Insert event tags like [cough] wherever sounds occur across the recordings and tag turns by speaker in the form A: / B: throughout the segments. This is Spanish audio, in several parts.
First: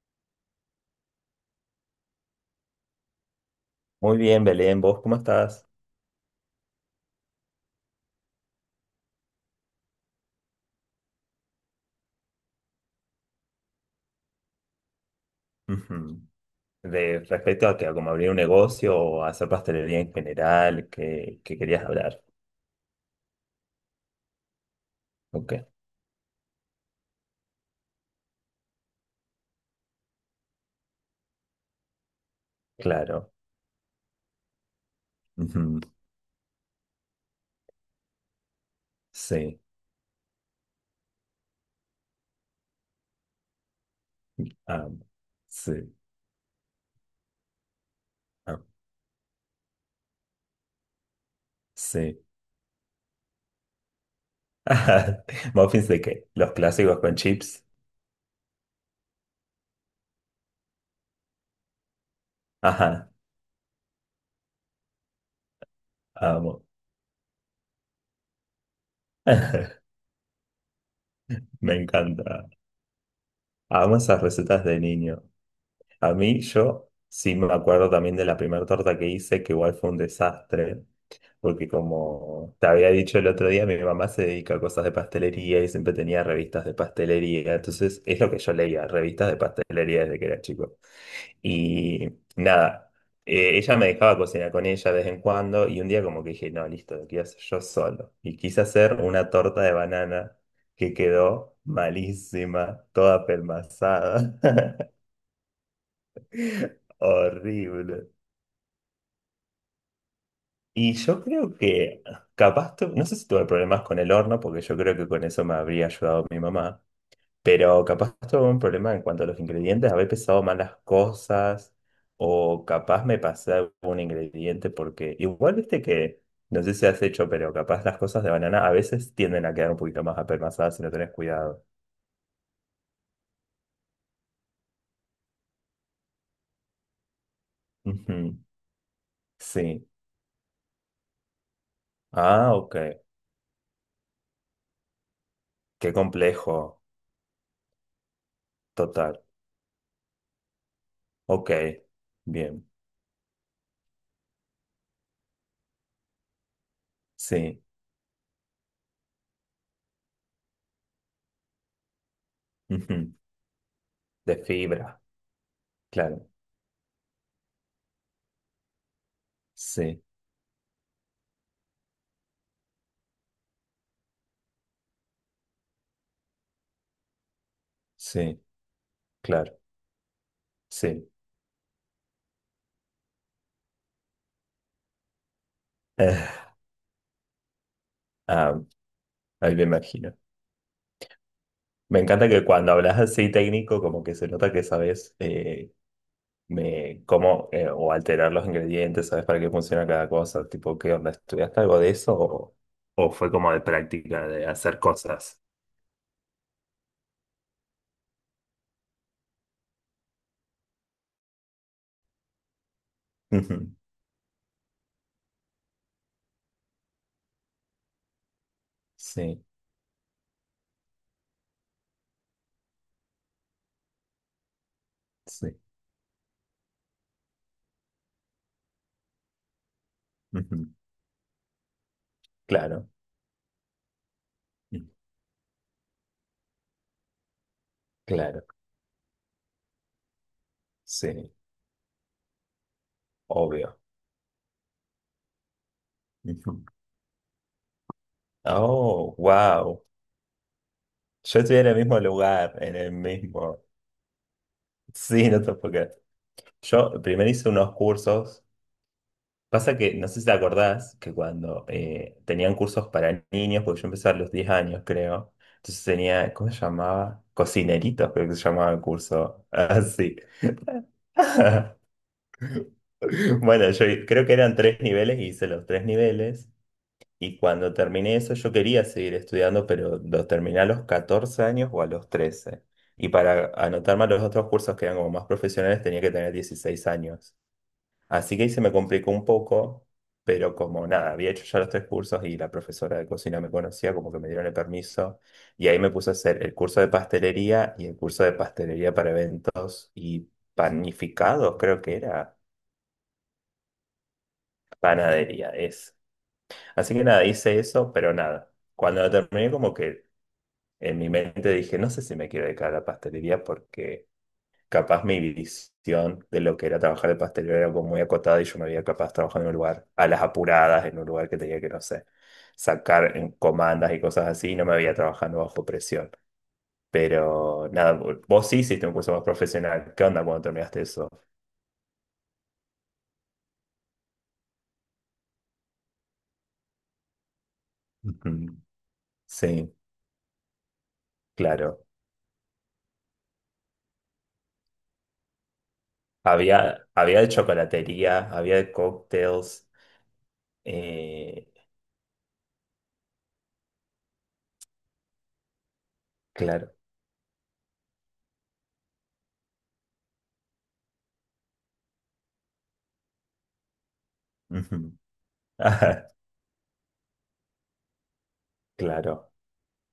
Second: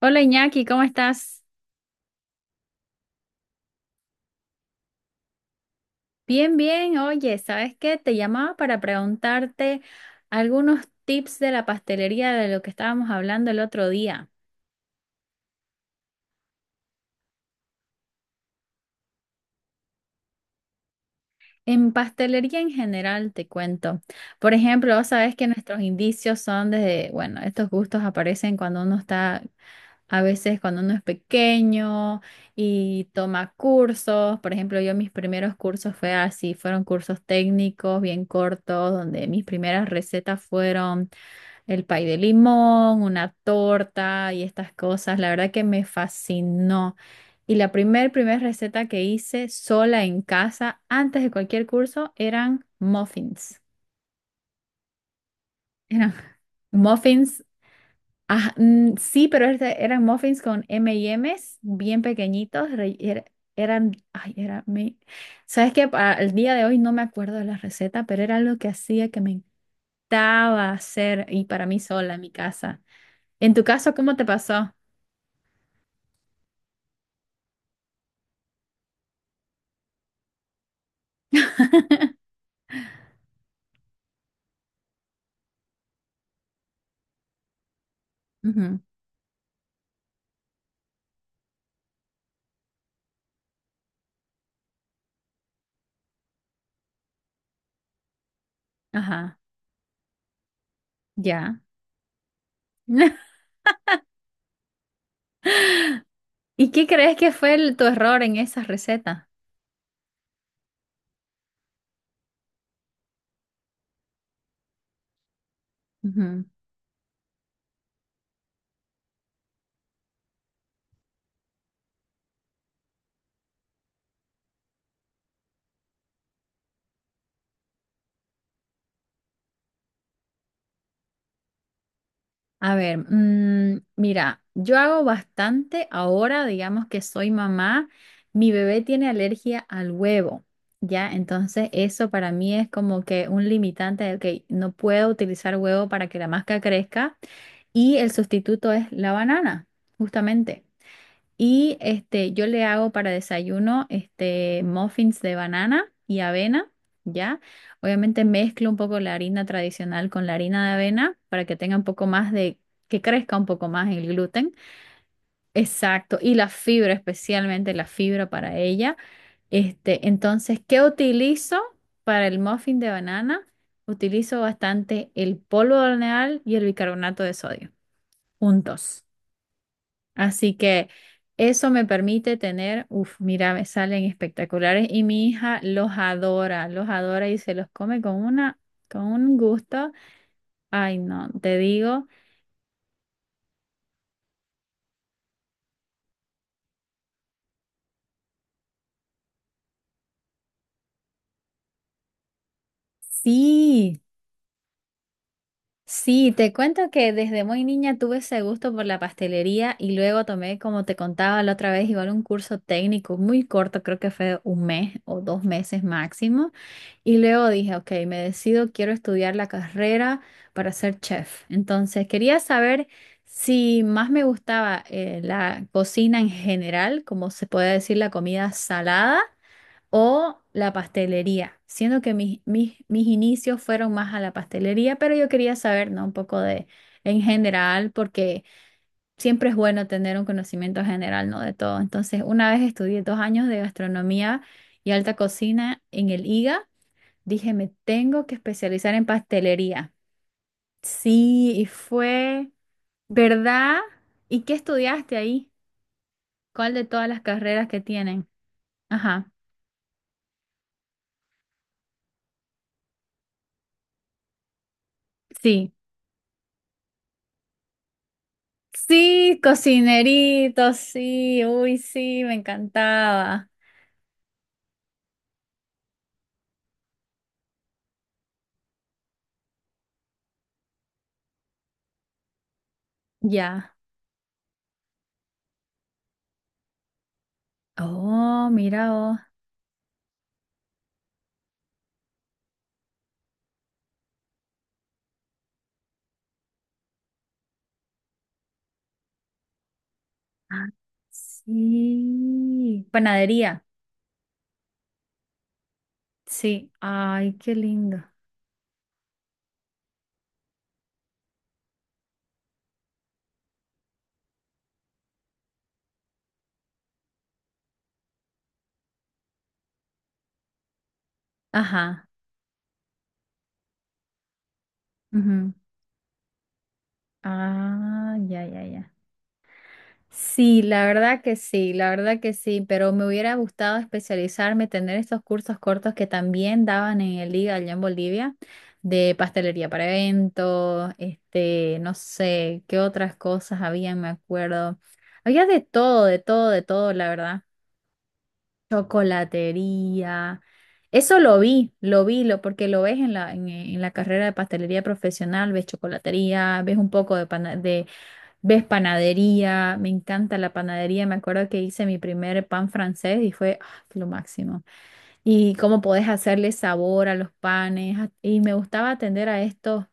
A: Hola Iñaki, ¿cómo estás?
B: Muy bien, Belén, ¿vos cómo estás?
A: Bien, bien. Oye, ¿sabes qué? Te llamaba para preguntarte algunos tips de la pastelería de lo que estábamos hablando el otro día.
B: Ujú. De respecto a que a como abrir un negocio o hacer pastelería en general, ¿qué querías
A: En
B: hablar?
A: pastelería en general, te cuento. Por ejemplo, vos sabés que
B: Ok,
A: nuestros indicios son desde, bueno, estos gustos aparecen cuando uno está, a veces cuando uno es pequeño y
B: claro.
A: toma cursos. Por ejemplo, yo mis primeros
B: Ujú.
A: cursos fue así, fueron cursos técnicos bien cortos, donde mis
B: Sí,
A: primeras recetas fueron el pay de limón, una torta y estas
B: ah,
A: cosas, la verdad que
B: sí,
A: me fascinó. Y la primer
B: ah,
A: receta que hice sola en casa, antes de cualquier curso,
B: sí.
A: eran muffins.
B: [laughs] Ajá. ¿Muffins de
A: Eran
B: qué? Los
A: [laughs]
B: clásicos con
A: muffins,
B: chips.
A: sí, pero eran muffins con M&M's bien pequeñitos. Re-
B: Ajá,
A: era- eran, ay, era, me- sabes que el día
B: amo.
A: de hoy no me acuerdo de la receta, pero era algo que hacía que me
B: [laughs]
A: encantaba hacer y para
B: Me
A: mí sola en mi
B: encanta.
A: casa. En tu caso,
B: Amo
A: ¿cómo
B: esas
A: te
B: recetas
A: pasó?
B: de niño. A mí, yo sí me acuerdo también de la primera torta que hice, que igual fue un desastre. Porque como te había dicho el otro día, mi mamá se dedica a cosas de pastelería y siempre tenía revistas de pastelería. Entonces es lo que yo
A: Ujú,
B: leía, revistas de pastelería desde que era chico. Y nada, ella me dejaba cocinar con ella de vez en cuando y un día como que dije, no, listo, lo quiero hacer yo solo. Y quise hacer una
A: ajá,
B: torta de banana que quedó
A: ya.
B: malísima, toda
A: [laughs]
B: pelmazada,
A: ¿Y qué
B: [laughs]
A: crees que fue tu
B: horrible.
A: error en esa receta?
B: Y yo creo que capaz, no sé si tuve problemas con el horno, porque yo creo que con eso me habría ayudado mi
A: Ujú.
B: mamá, pero capaz tuve un problema en cuanto a los ingredientes, haber pesado mal las cosas, o capaz me pasé algún ingrediente, porque igual viste que, no sé si has hecho, pero capaz las cosas de banana a veces tienden a quedar un poquito más apelmazadas si no tenés cuidado.
A: A ver, mira, yo hago bastante ahora, digamos que soy mamá,
B: Ujú,
A: mi bebé tiene alergia
B: sí.
A: al huevo, ¿ya? Entonces eso para
B: Ah,
A: mí es
B: ok.
A: como que un limitante de, ok, no puedo utilizar huevo
B: Qué
A: para que la masca
B: complejo.
A: crezca y el sustituto es la
B: Total.
A: banana, justamente.
B: Ok.
A: Y este, yo le
B: Bien.
A: hago para desayuno este, muffins de banana y avena, ¿ya?
B: Sí.
A: Obviamente mezclo un poco la harina tradicional con la harina de avena para que tenga un poco más de, que
B: Ujú,
A: crezca un poco más el
B: de
A: gluten.
B: fibra.
A: Exacto,
B: Claro.
A: y la fibra, especialmente la fibra para ella.
B: Sí,
A: Este, entonces, ¿qué utilizo para el muffin de banana? Utilizo bastante el polvo de hornear y el bicarbonato de sodio,
B: sí,
A: juntos.
B: claro,
A: Así que
B: sí. [laughs]
A: eso me permite tener, uff, mira, me salen espectaculares y mi hija
B: Eh,
A: los adora y se los come con una,
B: ah,
A: con un
B: ahí me
A: gusto.
B: imagino.
A: Ay, no, te
B: Me
A: digo,
B: encanta que cuando hablas así técnico, como que se nota que sabes cómo o alterar los ingredientes, sabes para qué funciona cada cosa. Tipo, ¿qué onda? ¿Estudiaste algo de eso o fue como de
A: sí,
B: práctica, de hacer cosas?
A: sí, te cuento que desde muy niña tuve ese gusto por la pastelería y luego tomé, como te contaba la otra vez, igual un curso técnico muy
B: Ujú,
A: corto, creo que fue un mes o 2 meses máximo. Y luego dije, ok, me decido, quiero estudiar
B: sí,
A: la carrera para ser chef. Entonces, quería saber si más me gustaba
B: sí.
A: la cocina en general, como se puede decir la comida salada, o
B: Ujú,
A: la pastelería, siendo que mis, mis,
B: claro,
A: mis inicios fueron más a la
B: mm,
A: pastelería, pero yo quería saber, ¿no? Un poco de en general, porque
B: claro,
A: siempre es bueno tener un conocimiento general,
B: sí,
A: ¿no? De todo. Entonces, una vez estudié 2 años de
B: obvio.
A: gastronomía y alta cocina en el
B: Ujú.
A: IGA. Dije, me tengo que especializar en
B: Oh, wow.
A: pastelería.
B: Yo
A: Sí,
B: estoy
A: y
B: en el mismo
A: fue,
B: lugar, en el mismo.
A: ¿verdad? ¿Y qué estudiaste
B: Sí, no te
A: ahí?
B: puedo creer.
A: ¿Cuál de
B: Yo
A: todas las
B: primero hice
A: carreras
B: unos
A: que tienen?
B: cursos.
A: Ajá,
B: Pasa que, no sé si te acordás, que cuando tenían cursos para niños, porque yo empecé a los 10 años, creo.
A: sí.
B: Entonces tenía, ¿cómo se llamaba? Cocineritos, creo que se llamaba el
A: Sí,
B: curso. [laughs] Así.
A: cocinerito, sí, uy,
B: [laughs]
A: sí, me encantaba.
B: Bueno, yo creo que eran tres niveles, y hice los tres niveles. Y cuando terminé eso, yo quería seguir estudiando, pero lo terminé a los 14 años o a los 13. Y para
A: Ya.
B: anotarme a los otros cursos que eran como más profesionales, tenía que tener 16 años. Así que
A: Oh,
B: ahí se me
A: mira
B: complicó
A: vos.
B: un poco, pero como nada, había hecho ya los tres cursos y la profesora de cocina me conocía, como que me dieron el permiso. Y ahí me puse a hacer el curso de pastelería y el curso de pastelería para eventos y
A: Ah,
B: panificados, creo que era
A: sí, panadería.
B: panadería, es.
A: Sí,
B: Así que nada,
A: ay, qué
B: hice eso,
A: lindo.
B: pero nada. Cuando lo terminé, como que en mi mente dije, no sé si me quiero dedicar a la pastelería porque capaz mi visión de lo que era trabajar de pastelero era como muy acotada y yo me veía capaz trabajando en un lugar a las apuradas, en un lugar que tenía que, no sé,
A: Ajá.
B: sacar en comandas y cosas así, y no me veía trabajando
A: Ujú.
B: bajo presión. Pero nada,
A: Ah,
B: vo-
A: ya,
B: vos sí
A: ya,
B: hiciste un
A: ya.
B: curso más profesional. ¿Qué onda cuando
A: Sí,
B: terminaste
A: la
B: eso?
A: verdad que sí, la verdad que sí, pero me hubiera gustado especializarme, tener estos cursos cortos que también daban en el IGA allá en Bolivia,
B: Ujú.
A: de pastelería
B: Sí,
A: para eventos, este,
B: claro.
A: no sé, qué otras cosas había, me acuerdo. Había de todo, de todo, de
B: Había,
A: todo, la
B: había de
A: verdad.
B: chocolatería, había de cócteles.
A: Chocolatería. Eso lo
B: eh,
A: vi, lo vi, lo, porque lo ves en la carrera de pastelería profesional, ves chocolatería,
B: claro.
A: ves un poco de, ¿ves panadería? Me encanta la panadería. Me acuerdo que hice mi primer pan francés y fue ah, lo máximo.
B: Ujú.
A: Y cómo
B: [laughs]
A: podés hacerle sabor a los panes. Y me gustaba
B: Claro,
A: atender a estos,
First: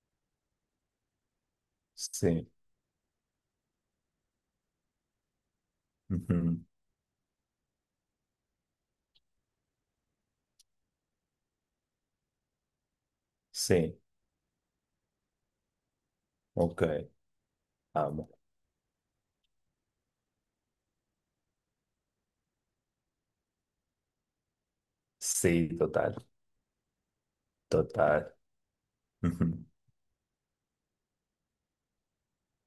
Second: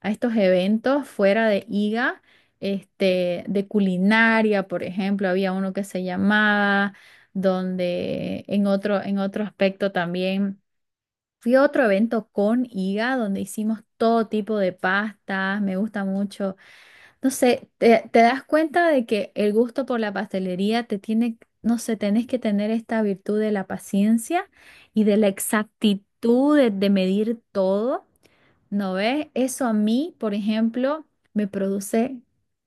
A: a estos eventos fuera de IGA,
B: sí.
A: este, de culinaria, por ejemplo. Había uno que se
B: Ujú.
A: llamaba, donde en otro aspecto también. Fui a otro evento con IGA donde hicimos
B: Sí,
A: todo tipo de pastas. Me gusta mucho,
B: ok.
A: no sé, te
B: Vamos.
A: das cuenta de que el gusto por la pastelería te tiene, no sé, tenés que tener esta virtud de la paciencia y de la
B: Sí, total,
A: exactitud de medir todo,
B: total.
A: ¿no ves?
B: Ujú.
A: Eso a mí, por ejemplo, me produce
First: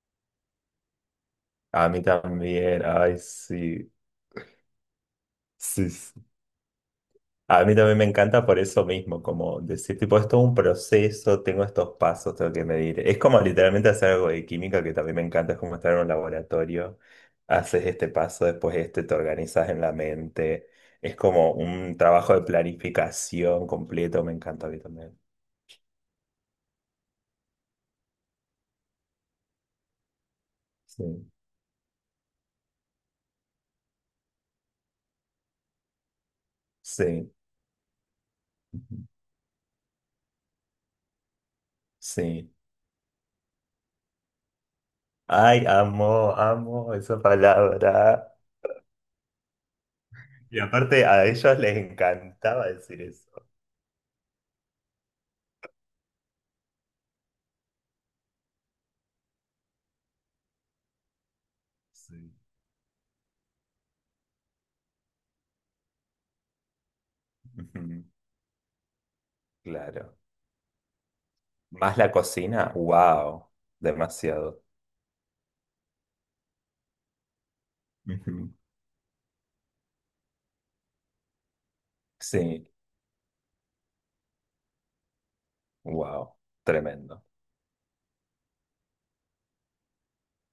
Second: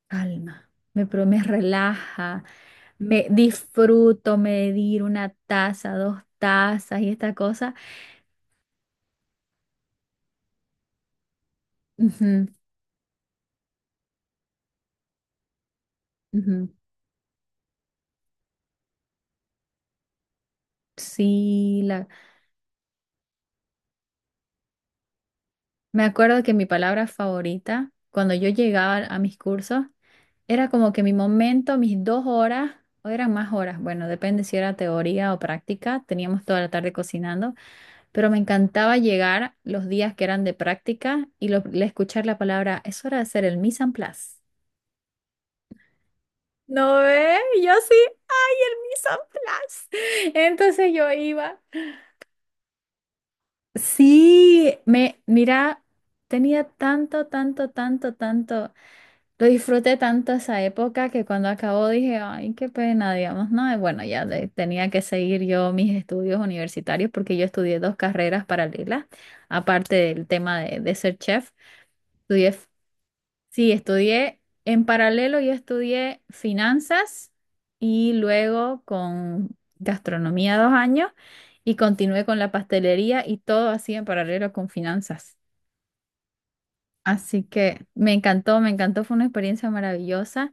A: calma, me
B: A mí
A: relaja,
B: también, ay,
A: me
B: sí,
A: disfruto medir una
B: sí,
A: taza,
B: sí.
A: 2 tazas y esta
B: A
A: cosa.
B: mí también me encanta por eso mismo, como decir, tipo, esto es un proceso, tengo estos pasos,
A: Ujú,
B: tengo que medir. Es como literalmente hacer algo de química que también me encanta, es como estar en un
A: ujú.
B: laboratorio, haces este paso, después este, te organizas en la mente. Es como
A: Sí,
B: un
A: la,
B: trabajo de planificación completo, me encanta a mí también.
A: me acuerdo que mi palabra favorita, cuando yo llegaba a mis cursos, era como que
B: Sí,
A: mi momento, mis 2 horas, o eran más horas, bueno, depende si era teoría o práctica, teníamos toda la tarde
B: sí,
A: cocinando, pero me
B: ujú,
A: encantaba llegar los días que eran de práctica y le escuchar la
B: sí.
A: palabra, es hora de hacer el mise en place.
B: Ay, amo, amo
A: ¿No
B: esa
A: ve? Y yo sí,
B: palabra.
A: ¡ay, el mise en place! [laughs]
B: Y
A: Entonces
B: aparte
A: yo
B: a ellos
A: iba.
B: les encantaba decir eso.
A: Sí, mira, tenía tanto, tanto, tanto, tanto. Lo disfruté tanto esa época que cuando acabó dije,
B: Sí. [laughs]
A: ay, qué pena, digamos, no, y bueno, tenía que seguir yo mis estudios universitarios porque yo estudié dos
B: Ujú,
A: carreras paralelas, aparte
B: claro.
A: del tema de ser chef.
B: Más la
A: Estudié, f-
B: cocina, wow,
A: sí, estudié
B: demasiado.
A: en paralelo, yo estudié finanzas
B: [laughs]
A: y
B: Ujú.
A: luego con gastronomía 2 años y continué con la
B: Sí,
A: pastelería y todo así en paralelo con finanzas.
B: wow, tremendo.
A: Así que me encantó, fue una experiencia maravillosa.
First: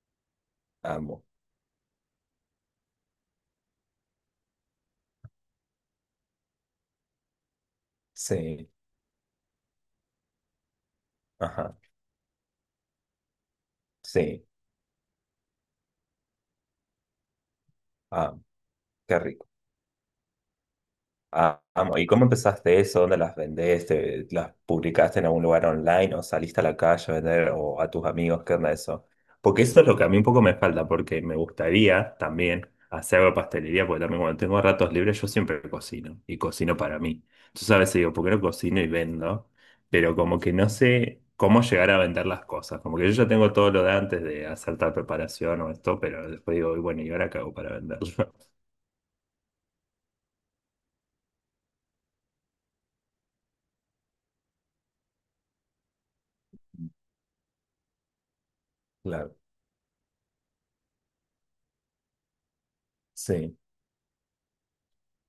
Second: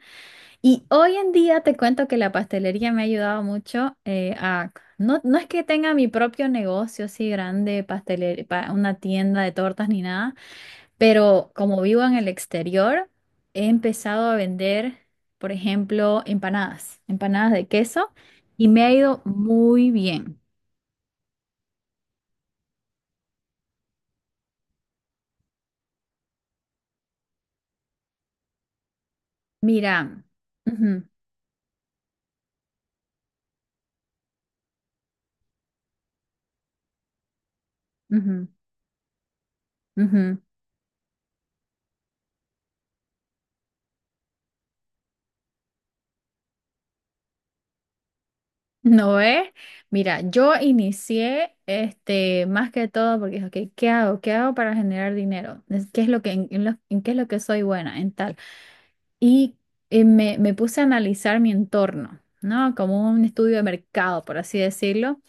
A: Y hoy
B: Amo.
A: en día te cuento que la pastelería me ha ayudado mucho a... No, no es que tenga mi propio negocio así grande, pastelería,
B: Sí,
A: una tienda de tortas ni nada, pero
B: ajá,
A: como vivo en el exterior, he empezado a
B: sí,
A: vender, por ejemplo, empanadas, empanadas de queso,
B: ah,
A: y me ha
B: qué
A: ido
B: rico.
A: muy bien.
B: Ah, amo. ¿Y cómo empezaste eso? ¿Dónde las vendés? ¿Las publicaste en algún lugar online o saliste a la calle a vender o a tus amigos? ¿Qué onda eso? Porque eso es lo que a mí
A: Mira,
B: un poco me falta,
A: ujú,
B: porque me gustaría también hacer algo de pastelería, porque también cuando tengo ratos libres yo siempre cocino y cocino para mí. Entonces a veces digo, ¿por qué no
A: ujú,
B: cocino y vendo? Pero como
A: ujú.
B: que no sé cómo llegar a vender las cosas. Como que yo ya tengo todo lo de antes de hacer tal preparación o esto, pero después digo, "Y bueno, ¿y ahora qué hago para venderlo?" [laughs]
A: No es. Mira, yo inicié este más que todo porque dije, ok, ¿qué hago? ¿Qué hago para generar dinero? ¿Qué es lo que, en qué es lo que soy buena? En tal.
B: Claro,
A: Y me puse a analizar mi entorno, ¿no? Como un estudio
B: sí,
A: de mercado, por así decirlo.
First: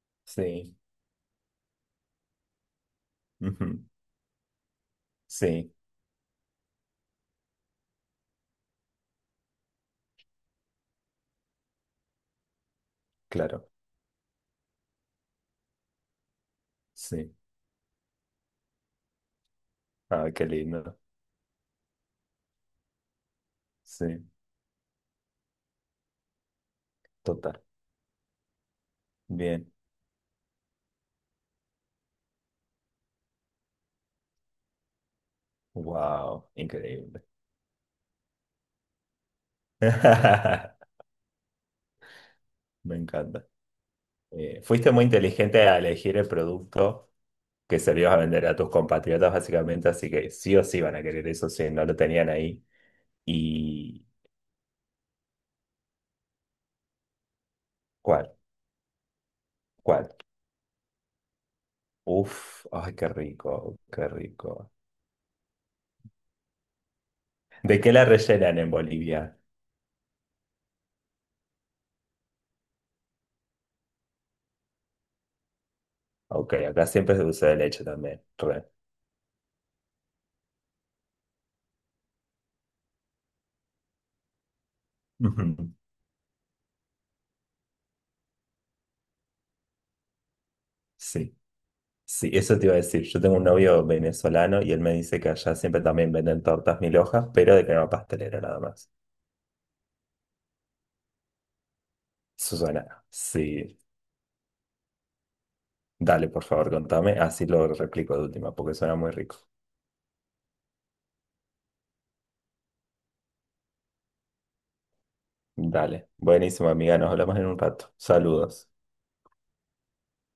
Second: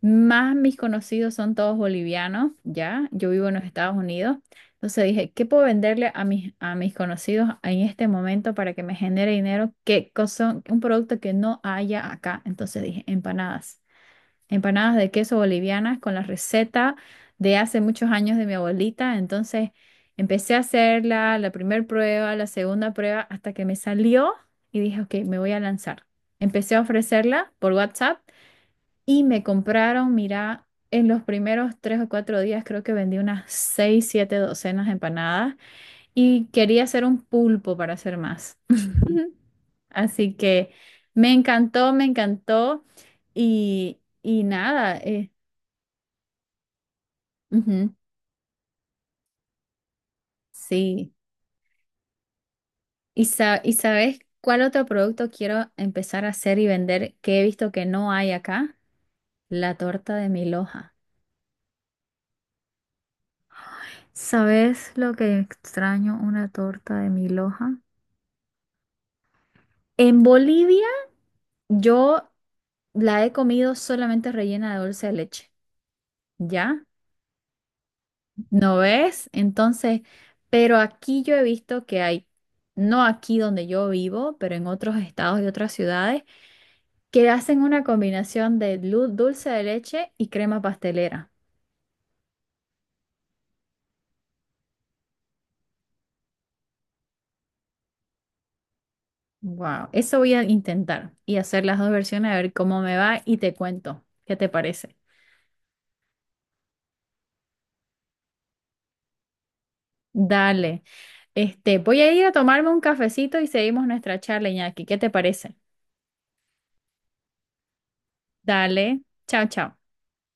A: Más mis
B: sí.
A: conocidos son todos bolivianos, ¿ya? Yo vivo en los
B: Ujú.
A: Estados Unidos. Entonces dije, ¿qué puedo
B: Sí,
A: venderle a mis conocidos en este momento para que me genere dinero? ¿Qué cosa? Un producto que no haya acá. Entonces dije,
B: claro,
A: empanadas de queso bolivianas con la receta
B: sí.
A: de hace muchos años de mi abuelita. Entonces
B: Ah, qué
A: empecé a
B: lindo.
A: hacerla, la primera prueba, la segunda prueba, hasta que me
B: Sí,
A: salió y dije, ok, me voy a lanzar. Empecé a ofrecerla
B: total.
A: por WhatsApp y me
B: Bien.
A: compraron, mira, en los primeros 3 o 4 días creo que vendí unas 6, 7 docenas de empanadas y
B: Wow,
A: quería hacer un
B: increíble.
A: pulpo para hacer más. [laughs] Así que
B: [laughs]
A: me encantó
B: Me encanta.
A: y
B: Fuiste
A: nada,
B: muy inteligente a elegir el producto que
A: ujú,
B: servías a vender a tus compatriotas, básicamente, así que sí o sí van a
A: sí.
B: querer eso si no lo tenían ahí.
A: ¿Y
B: ¿Y
A: sabes cuál otro producto quiero empezar a hacer y vender que he visto que no hay
B: cuál?
A: acá? La
B: ¿Cuál?
A: torta de mi loja.
B: Uf, ay, qué rico, qué rico.
A: ¿Sabes lo que extraño una torta de mi loja?
B: ¿De qué la rellenan en Bolivia?
A: En Bolivia yo la he comido solamente rellena de dulce de leche,
B: Ok,
A: ¿ya?
B: acá siempre es de dulce de leche también. Re.
A: ¿No ves? Entonces, pero aquí yo he visto que hay, no aquí donde yo vivo, pero en otros estados y
B: Ujú.
A: otras ciudades, que hacen una combinación de dulce de leche y crema pastelera.
B: Sí. Sí, eso te iba a decir. Yo tengo un novio venezolano y él me dice que allá siempre también venden tortas mil hojas, pero de crema pastelera nada más.
A: Wow, eso voy a intentar y hacer las dos versiones a ver
B: Eso
A: cómo
B: suena.
A: me va y te
B: Sí,
A: cuento. ¿Qué te parece?
B: dale, por favor, contame. Así lo replico de última, porque suena muy rico.
A: Dale. Este, voy a ir a tomarme un cafecito y seguimos nuestra charla, Iñaki. ¿Qué te parece?
B: Dale. Buenísimo, amiga. Nos hablamos en un rato. Saludos.
A: Dale. Chao, chao.